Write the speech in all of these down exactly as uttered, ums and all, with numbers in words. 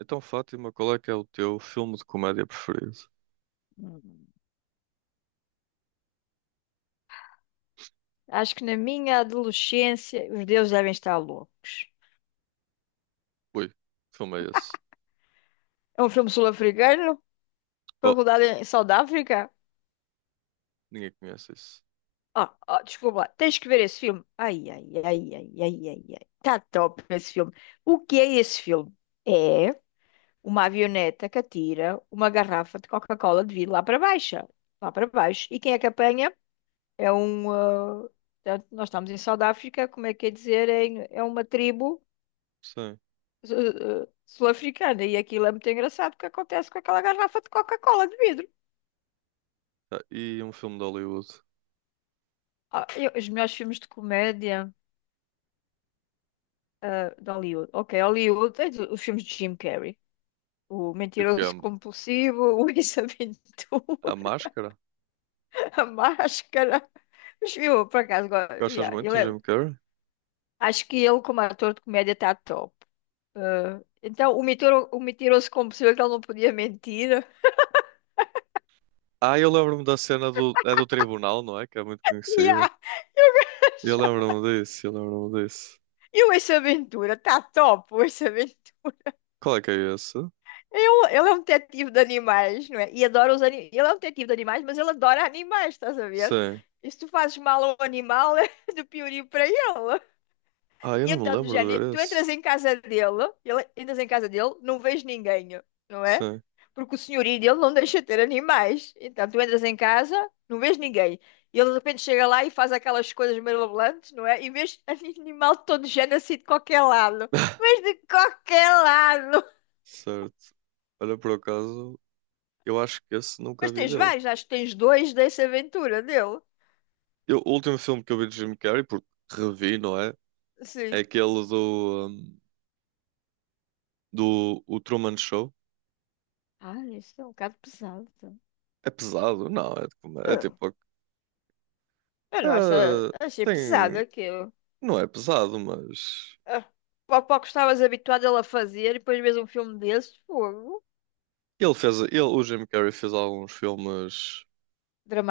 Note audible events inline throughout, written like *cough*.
Então, Fátima, qual é que é o teu filme de comédia preferido? Hum. Acho que na minha adolescência os deuses devem estar loucos. Ui, que filme é esse? É um filme sul-africano, foi Oh, rodado em South Africa. ninguém conhece isso. Ah, ah, desculpa lá, tens que ver esse filme. Ai, ai, ai, ai, ai, ai, ai. Tá top esse filme. O que é esse filme? É uma avioneta que atira uma garrafa de Coca-Cola de vidro lá para baixo. Lá para baixo. E quem é que apanha? É um. ah, portanto, nós estamos em South África, como é que é dizer? É, é uma tribo Sim. su- eh, sul-africana. E aquilo é muito engraçado o que acontece com aquela garrafa de Coca-Cola de vidro. Ah, e um filme de Hollywood? Ah, eu- os melhores filmes de comédia, ah, de Hollywood. Ok, Hollywood, tens os filmes de Jim Carrey. O Tipo que é A, Mentiroso Compulsivo, *laughs* o Ace a Ventura, Máscara? *laughs* a Máscara. Mas eu, por acaso, go- Gostas Yeah, ele muito de é- Jim Carrey? acho que ele, como ator de comédia, está top. Ah, então, o, mitiro, o Mentiroso Compulsivo, é que ele não podia mentir. *laughs* Ah, eu lembro-me da cena do, é do tribunal, não é? Que é muito conhecida. Yeah. Eu lembro-me disso, eu lembro-me disso. E o Ace Ventura, está top, o Ace Ventura. Qual é que é esse? Eu, ele é um detetive de animais, não é? E adora os animais. Ele é um detetive de animais, mas ele adora animais, estás a ver? Sim. E se tu fazes mal a um animal, *laughs* é do piorio para ele. Ah, eu E não me então, do lembro de género, ver tu esse. entras em casa dele, ele, entras em casa dele, não vês ninguém, não é? Sim. Porque o senhorio dele não deixa ter animais. Então, tu entras em casa, não vês ninguém. E ele de repente chega lá e faz aquelas coisas mirabolantes, não é? E vês *laughs* animal de todo género assim de qualquer lado. *laughs* Mas de qualquer lado! Certo. Olha, por acaso, eu acho que esse nunca Mas vi tens dele. vários, acho que tens dois dessa aventura dele. Eu- o último filme que eu vi de Jim Carrey, porque revi, não é? É Sim. aquele do, hum, do o Truman Show. Ah, isso é um bocado pesado. É pesado? Não, é, tipo- É Ah, tipo. eu não acho, é- achei Tem, pesado aquilo. não é pesado, mas. Ah, pouco pouco estavas habituado a ele a fazer e depois vês um filme desses, fogo. Ele fez. Ele, o Jim Carrey fez alguns filmes,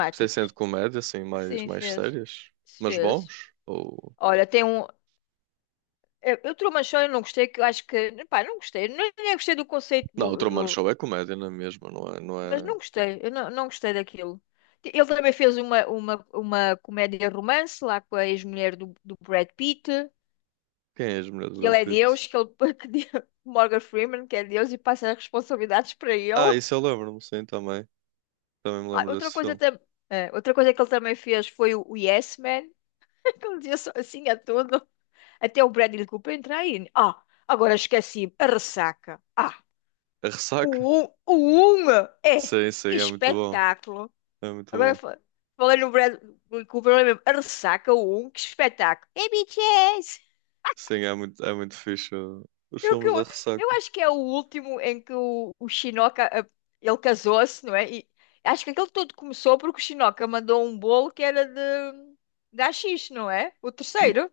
tipo, sem ser de comédia, assim, mais, Sim, mais fez. sérias, mas Fez. bons. Ou... Olha, tem um. Eu, eu Truman Show eu não gostei, que eu acho que. Pá, não gostei. Não, nem gostei do conceito Não, o do, Truman Show do, é comédia, não é mesmo? Não é, não Mas é... não gostei, eu não, não gostei daquilo. Ele também fez uma, uma, uma comédia romance lá com a ex-mulher do, do Brad Pitt, Quem é a mulher do que Brad ele é Pitt? Deus, que ele *laughs* que de-. Morgan Freeman, que é Deus, e passa as responsabilidades para Ah, ele. isso eu lembro-me, sim, também. Também me Ah, lembro outra desse coisa filme. também. Outra coisa que ele também fez foi o o Yes Man, *laughs* que ele dizia só assim a tudo, até o Bradley Cooper entrar aí. Ah, agora esqueci, a ressaca. Ah, A Ressaca? o um, o um, é, Sim, sim, que é muito bom. espetáculo. É muito Agora bom. fa- falando no Brad Cooper, eu lembro, a Ressaca um, que espetáculo. É B T S! Sim, é muito, é muito fixe uh, os Eu, que, filmes eu, da eu Ressaca. acho que é o último em que o, o Shinoka, eh, ele casou-se, não é? E acho que aquele todo começou porque o Shinoka mandou um bolo que era de, de A X, não é? O N- terceiro,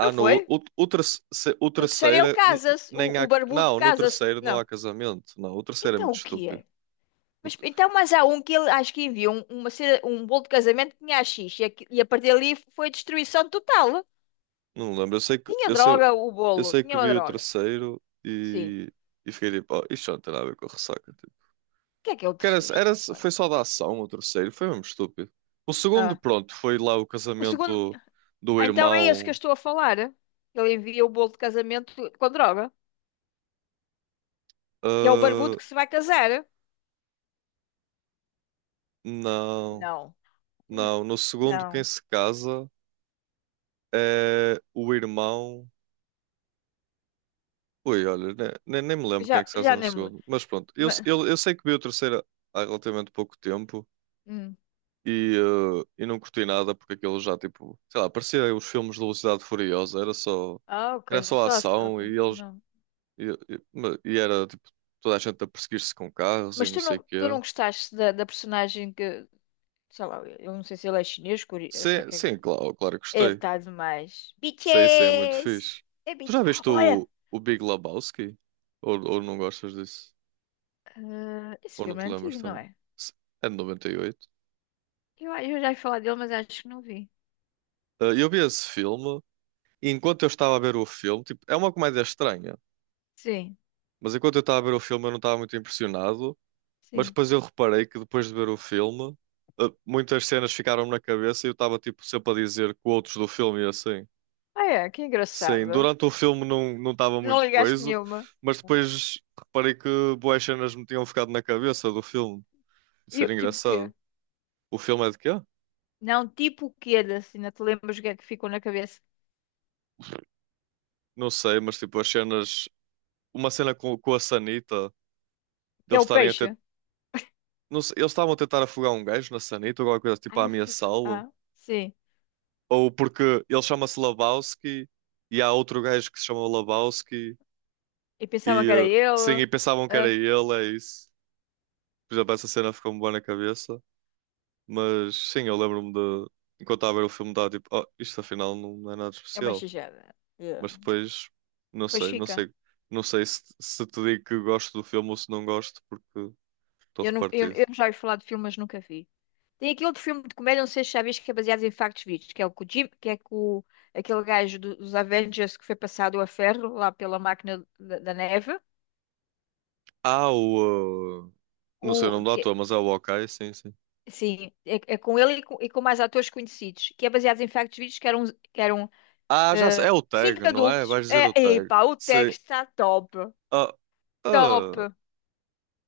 não no, foi? o, o, terce- se- o O terceiro ele terceiro n- casa-se, nem o, o há. barbudo Não, no casa-se. terceiro não Não. há casamento. Não, o terceiro é Então muito o que estúpido. é? O Mas, te- então, mas há um que ele acho que enviou um, uma cena- um bolo de casamento que tinha A X e, aqui- e a partir dali foi destruição total. não lembro. Eu sei que, Tinha eu sei, droga o eu bolo, sei tinha que uma vi o droga. terceiro Sim. e, e fiquei tipo, oh, isto não tem nada a ver com a Ressaca. Tipo. O que é que é o Que era, terceiro já era, foi agora? só da ação o terceiro, foi mesmo estúpido. O segundo, Ah, pronto, foi lá o o segundo. casamento do Ah, então é esse que eu irmão. estou a falar. Ele envia o bolo de casamento com droga, que é o barbudo Ah, que se vai casar. não, Não. N- não. No segundo, quem Não. se casa. Eh, o irmão. Ui, olha, ne- ne- nem me lembro quem é que Já, se casa já no nem me. segundo. Mas pronto, eu, se- Ma-. eu, eu sei que vi o terceiro há relativamente pouco tempo Hum. e, eh, e não curti nada porque aquilo já, tipo, sei lá, parecia os filmes de Velocidade Furiosa, era só, Ah, ok. era só Só assim, ação e ok. eles. Não. E, e- ma- e era, tipo, toda a gente a perseguir-se com carros e Mas não tu sei o não, tu não, quê. gostaste da, da personagem que. Sei lá, eu não sei se ele é chinês, core- eu sei Sim, que sim, é. claro, claro que Ele gostei. está demais. Sei, sei, é muito Bitches! fixe. É Tu bitch. já viste Olha, o, o Big Lebowski? Ou, ou não gostas disso? ah, esse Ou não filme te é lembras antigo, não também? é? Se- É de noventa e oito. Eu, eu já ia falar dele, mas acho que não vi. Ah, eu vi esse filme e enquanto eu estava a ver o filme, tipo, é uma comédia estranha, Sim, mas enquanto eu estava a ver o filme eu não estava muito impressionado, mas sim. depois eu reparei que depois de ver o filme, ah, muitas cenas ficaram-me na cabeça e eu estava tipo sempre a dizer quotes do filme e assim. Ah, é, que Sim, engraçado. durante o filme não não estava Não muito ligaste coisa, nenhuma. mas depois reparei que boas cenas me tinham ficado na cabeça do filme. Isso E, era eu- tipo o quê? engraçado. O filme é de quê? Não, tipo o quê da cena? Te lembras o que é que ficou na cabeça? Não sei, mas tipo, as cenas uma cena com, com a sanita, Que é deles o estarem a peixe? tentar. Não sei, eles estavam a tentar afogar um gajo na sanita ou alguma coisa tipo Ah, a é a fuca. ameaçá-lo. Ah, sim. Ou porque ele chama-se Lebowski e há outro gajo que se chama Lebowski E pensava que era e eh, sim, e ele. pensavam que era Ah, ele, é isso. Por exemplo, essa cena ficou-me boa na cabeça. Mas sim, eu lembro-me de. Enquanto estava a ver o filme, estava tipo, oh, isto afinal não é nada é uma especial. xijada. Yeah. Mas depois, não Pois sei, não fica. sei, não sei se, se te digo que gosto do filme ou se não gosto, porque estou Eu, não, eu, repartido. eu já ia falar de filmes, nunca vi. Tem aquele outro filme de comédia, não sei se já viste, que é baseado em factos verídicos, que é o com o Jim, que é com o- aquele gajo do- dos Avengers que foi passado a ferro lá pela máquina da, da neve. Ah, o. uh, Não sei o O, nome do ator, que, mas é o Hawkeye, sim, sim. sim, é, é com ele e com, e com mais atores conhecidos, que é baseado em factos verídicos, que eram, que eram Ah, já sei. É eh, o tag, cinco não é? adultos. Vais dizer o É, tag. epá, o Sim. texto está top, Ah, top. ah,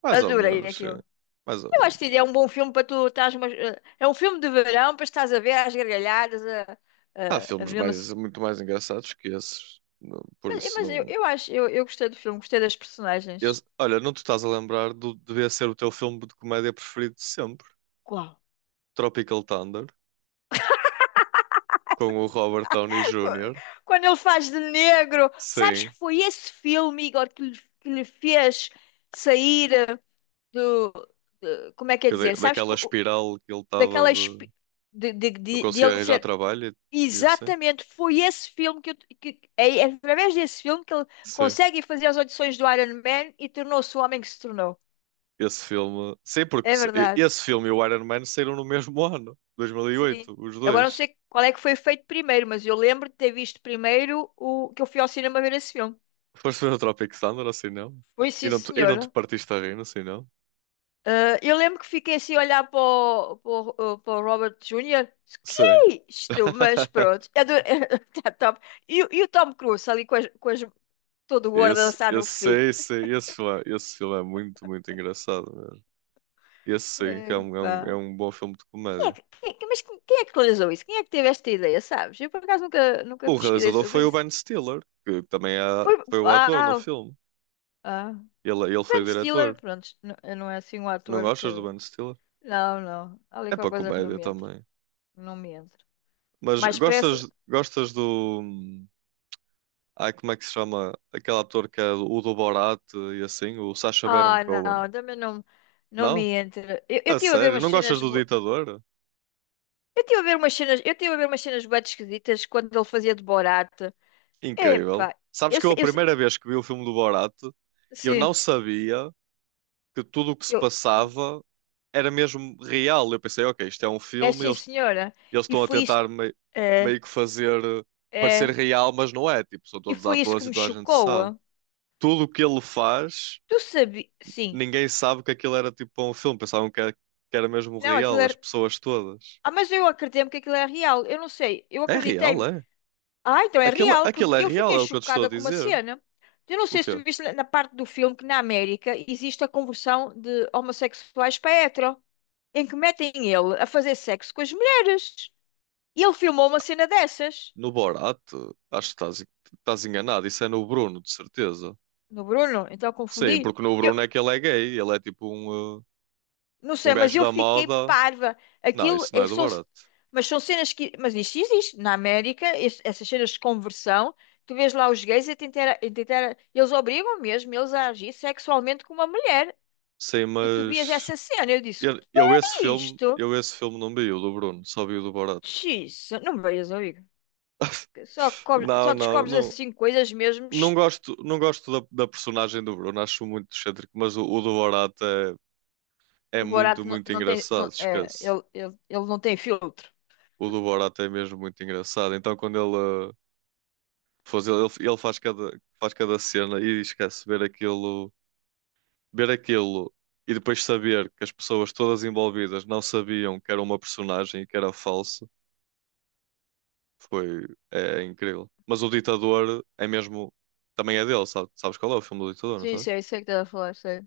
mais ou Adorei menos, sim. aquilo. Mais ou Eu acho que é menos. um bom filme para tu estás... Mas, eh, é um filme de verão para estás a ver às gargalhadas, a, Há a, a filmes ver uma, mais, muito mais engraçados que esses. Não- por mas, eh, isso mas eu, não. eu acho, eu, eu gostei do filme, gostei das personagens. Esse- olha, não te estás a lembrar do. Devia ser o teu filme de comédia preferido de sempre: Qual? Tropical Thunder, com o Robert Downey Qu- júnior Quando ele faz de negro, sabes que Sim. foi esse filme, Igor, que lhe, que lhe fez sair eh, do, de- como é que é Que da- dizer? Sabes que daquela o- espiral que ele estava daquela de. espi- de, de, Não de, de conseguia ele arranjar ser, trabalho e, e assim. exatamente foi esse filme que, eu- que é é através desse filme que ele Sim. consegue fazer as audições do Iron Man e tornou-se o homem que se tornou. Esse filme. Sim, É porque se- e- verdade. esse filme e o Iron Man saíram no mesmo *laughs* ano, Sim. dois mil e oito, os Agora não dois. sei qual é que foi feito primeiro, mas eu lembro de ter visto primeiro o que eu fui ao cinema ver esse filme. Foste ver o Tropic Thunder, assim não? Foi, E sim, não te, e não te senhora. partiste a rir, assim não? Ah, eu lembro que fiquei assim a olhar para o, para o- ah, para o Robert júnior Que Sim. é isto? Mas *laughs* pronto, é do... *laughs* tá top. E, o e o Tom Cruise ali com as, com as- todo gordo a Esse, dançar no esse, fim. sei, sei, esse filme é, esse filme é muito, muito engraçado mesmo. Esse sim, que é um, é um, é Epá. um bom filme de Quem é comédia. que, quem é que- mas quem, quem é que realizou isso? Quem é que teve esta ideia, sabes? Eu por acaso nunca, nunca O pesquisei realizador foi sobre o isso. Ben Stiller, que também é, Foi. foi o ator no Ah, filme. ah. Ele, ele foi o Ben Stiller, diretor. pronto, n- não é assim um Não ator que. gostas do Ben Stiller? Não, não. Há ali É qualquer para coisa que não comédia me entra. também. Não me entra. Mas Mais gostas, pressa. gostas do. hum, Ai, como é que se chama? Aquele ator que é o do Borat e assim, o Sacha Baron Ah, Cohen. não, também não, não me Não? entra. Eu, eu A tive a ver sério? umas Não gostas cenas. do Bo-. Ditador? Eu tive a ver umas cenas. Eu tive a ver umas cenas bué esquisitas quando ele fazia de Borat. Incrível. Epá, Sabes eu que eu sei, a eu sei. primeira vez que vi o filme do Borat, eu Sim, não sabia que tudo o que se que eu, passava era mesmo real. Eu pensei, ok, isto é um é filme, sim, eles, senhora. eles E estão a foi isso. tentar mei- É, meio que fazer eh, parecer é. real, mas não é. Tipo, são E todos foi isso que atores e me toda a gente chocou. sabe. ah. Tudo o que ele faz Tu sabias. Sim. ninguém sabe que aquilo era tipo um filme, pensavam que era, que era mesmo Não, aquilo real, as era. pessoas todas. Ah, mas eu acreditei-me que aquilo é real. Eu não sei. Eu É real, acreditei. é? Ah, então é Aquilo, real, porque aquilo é eu real, fiquei é o que eu te estou a chocada com uma dizer. cena. Eu não O sei se quê? tu viste na na parte do filme que na América existe a conversão de homossexuais para hetero, em que metem ele a fazer sexo com as mulheres. E ele filmou uma cena dessas No Borat? Acho que estás, estás enganado, isso é no Bruno, de certeza. no Bruno, então eu Sim, confundi. porque no Eu Bruno é que ele é gay, ele é tipo um, uh, não um sei, mas gajo eu da fiquei moda. parva. Não, Aquilo isso não é é, do são, Borat. mas são cenas que, mas isto existe na América, es- essas cenas de conversão. Tu vês lá os gays a tentar, a tentar, eles obrigam mesmo eles a agir sexualmente com uma mulher. Sim, E tu vias mas essa cena, eu disse, eu, eu esse que é filme, isto? eu esse filme não vi o do Bruno, só vi o do Borat. Xiça, não veias amigo. Só, cobre- Não, Só não, descobres não, assim coisas mesmo. não Sh-. gosto, não gosto da, da personagem do Bruno, acho muito excêntrico, mas o, o do Borat é, é O muito, Borato não, muito não tem. engraçado, Não-. É, esquece. ele, ele, ele não tem filtro. O do Borat é mesmo muito engraçado. Então, quando ele, uh, faz, ele, ele faz cada, faz cada cena e esquece ver aquilo, ver aquilo e depois saber que as pessoas todas envolvidas não sabiam que era uma personagem e que era falso, foi, é, é incrível. Mas o Ditador é mesmo, também é dele, sabe? Sabes qual é o filme do Ditador, não Sim, sabes? sei, sei o que estás a falar, sei.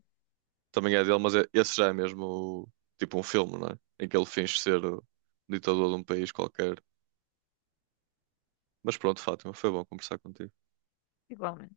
Também é dele, mas é- esse já é mesmo tipo um filme, não é? Em que ele finge ser o ditador de um país qualquer. Mas pronto, Fátima, foi bom conversar contigo. Igualmente.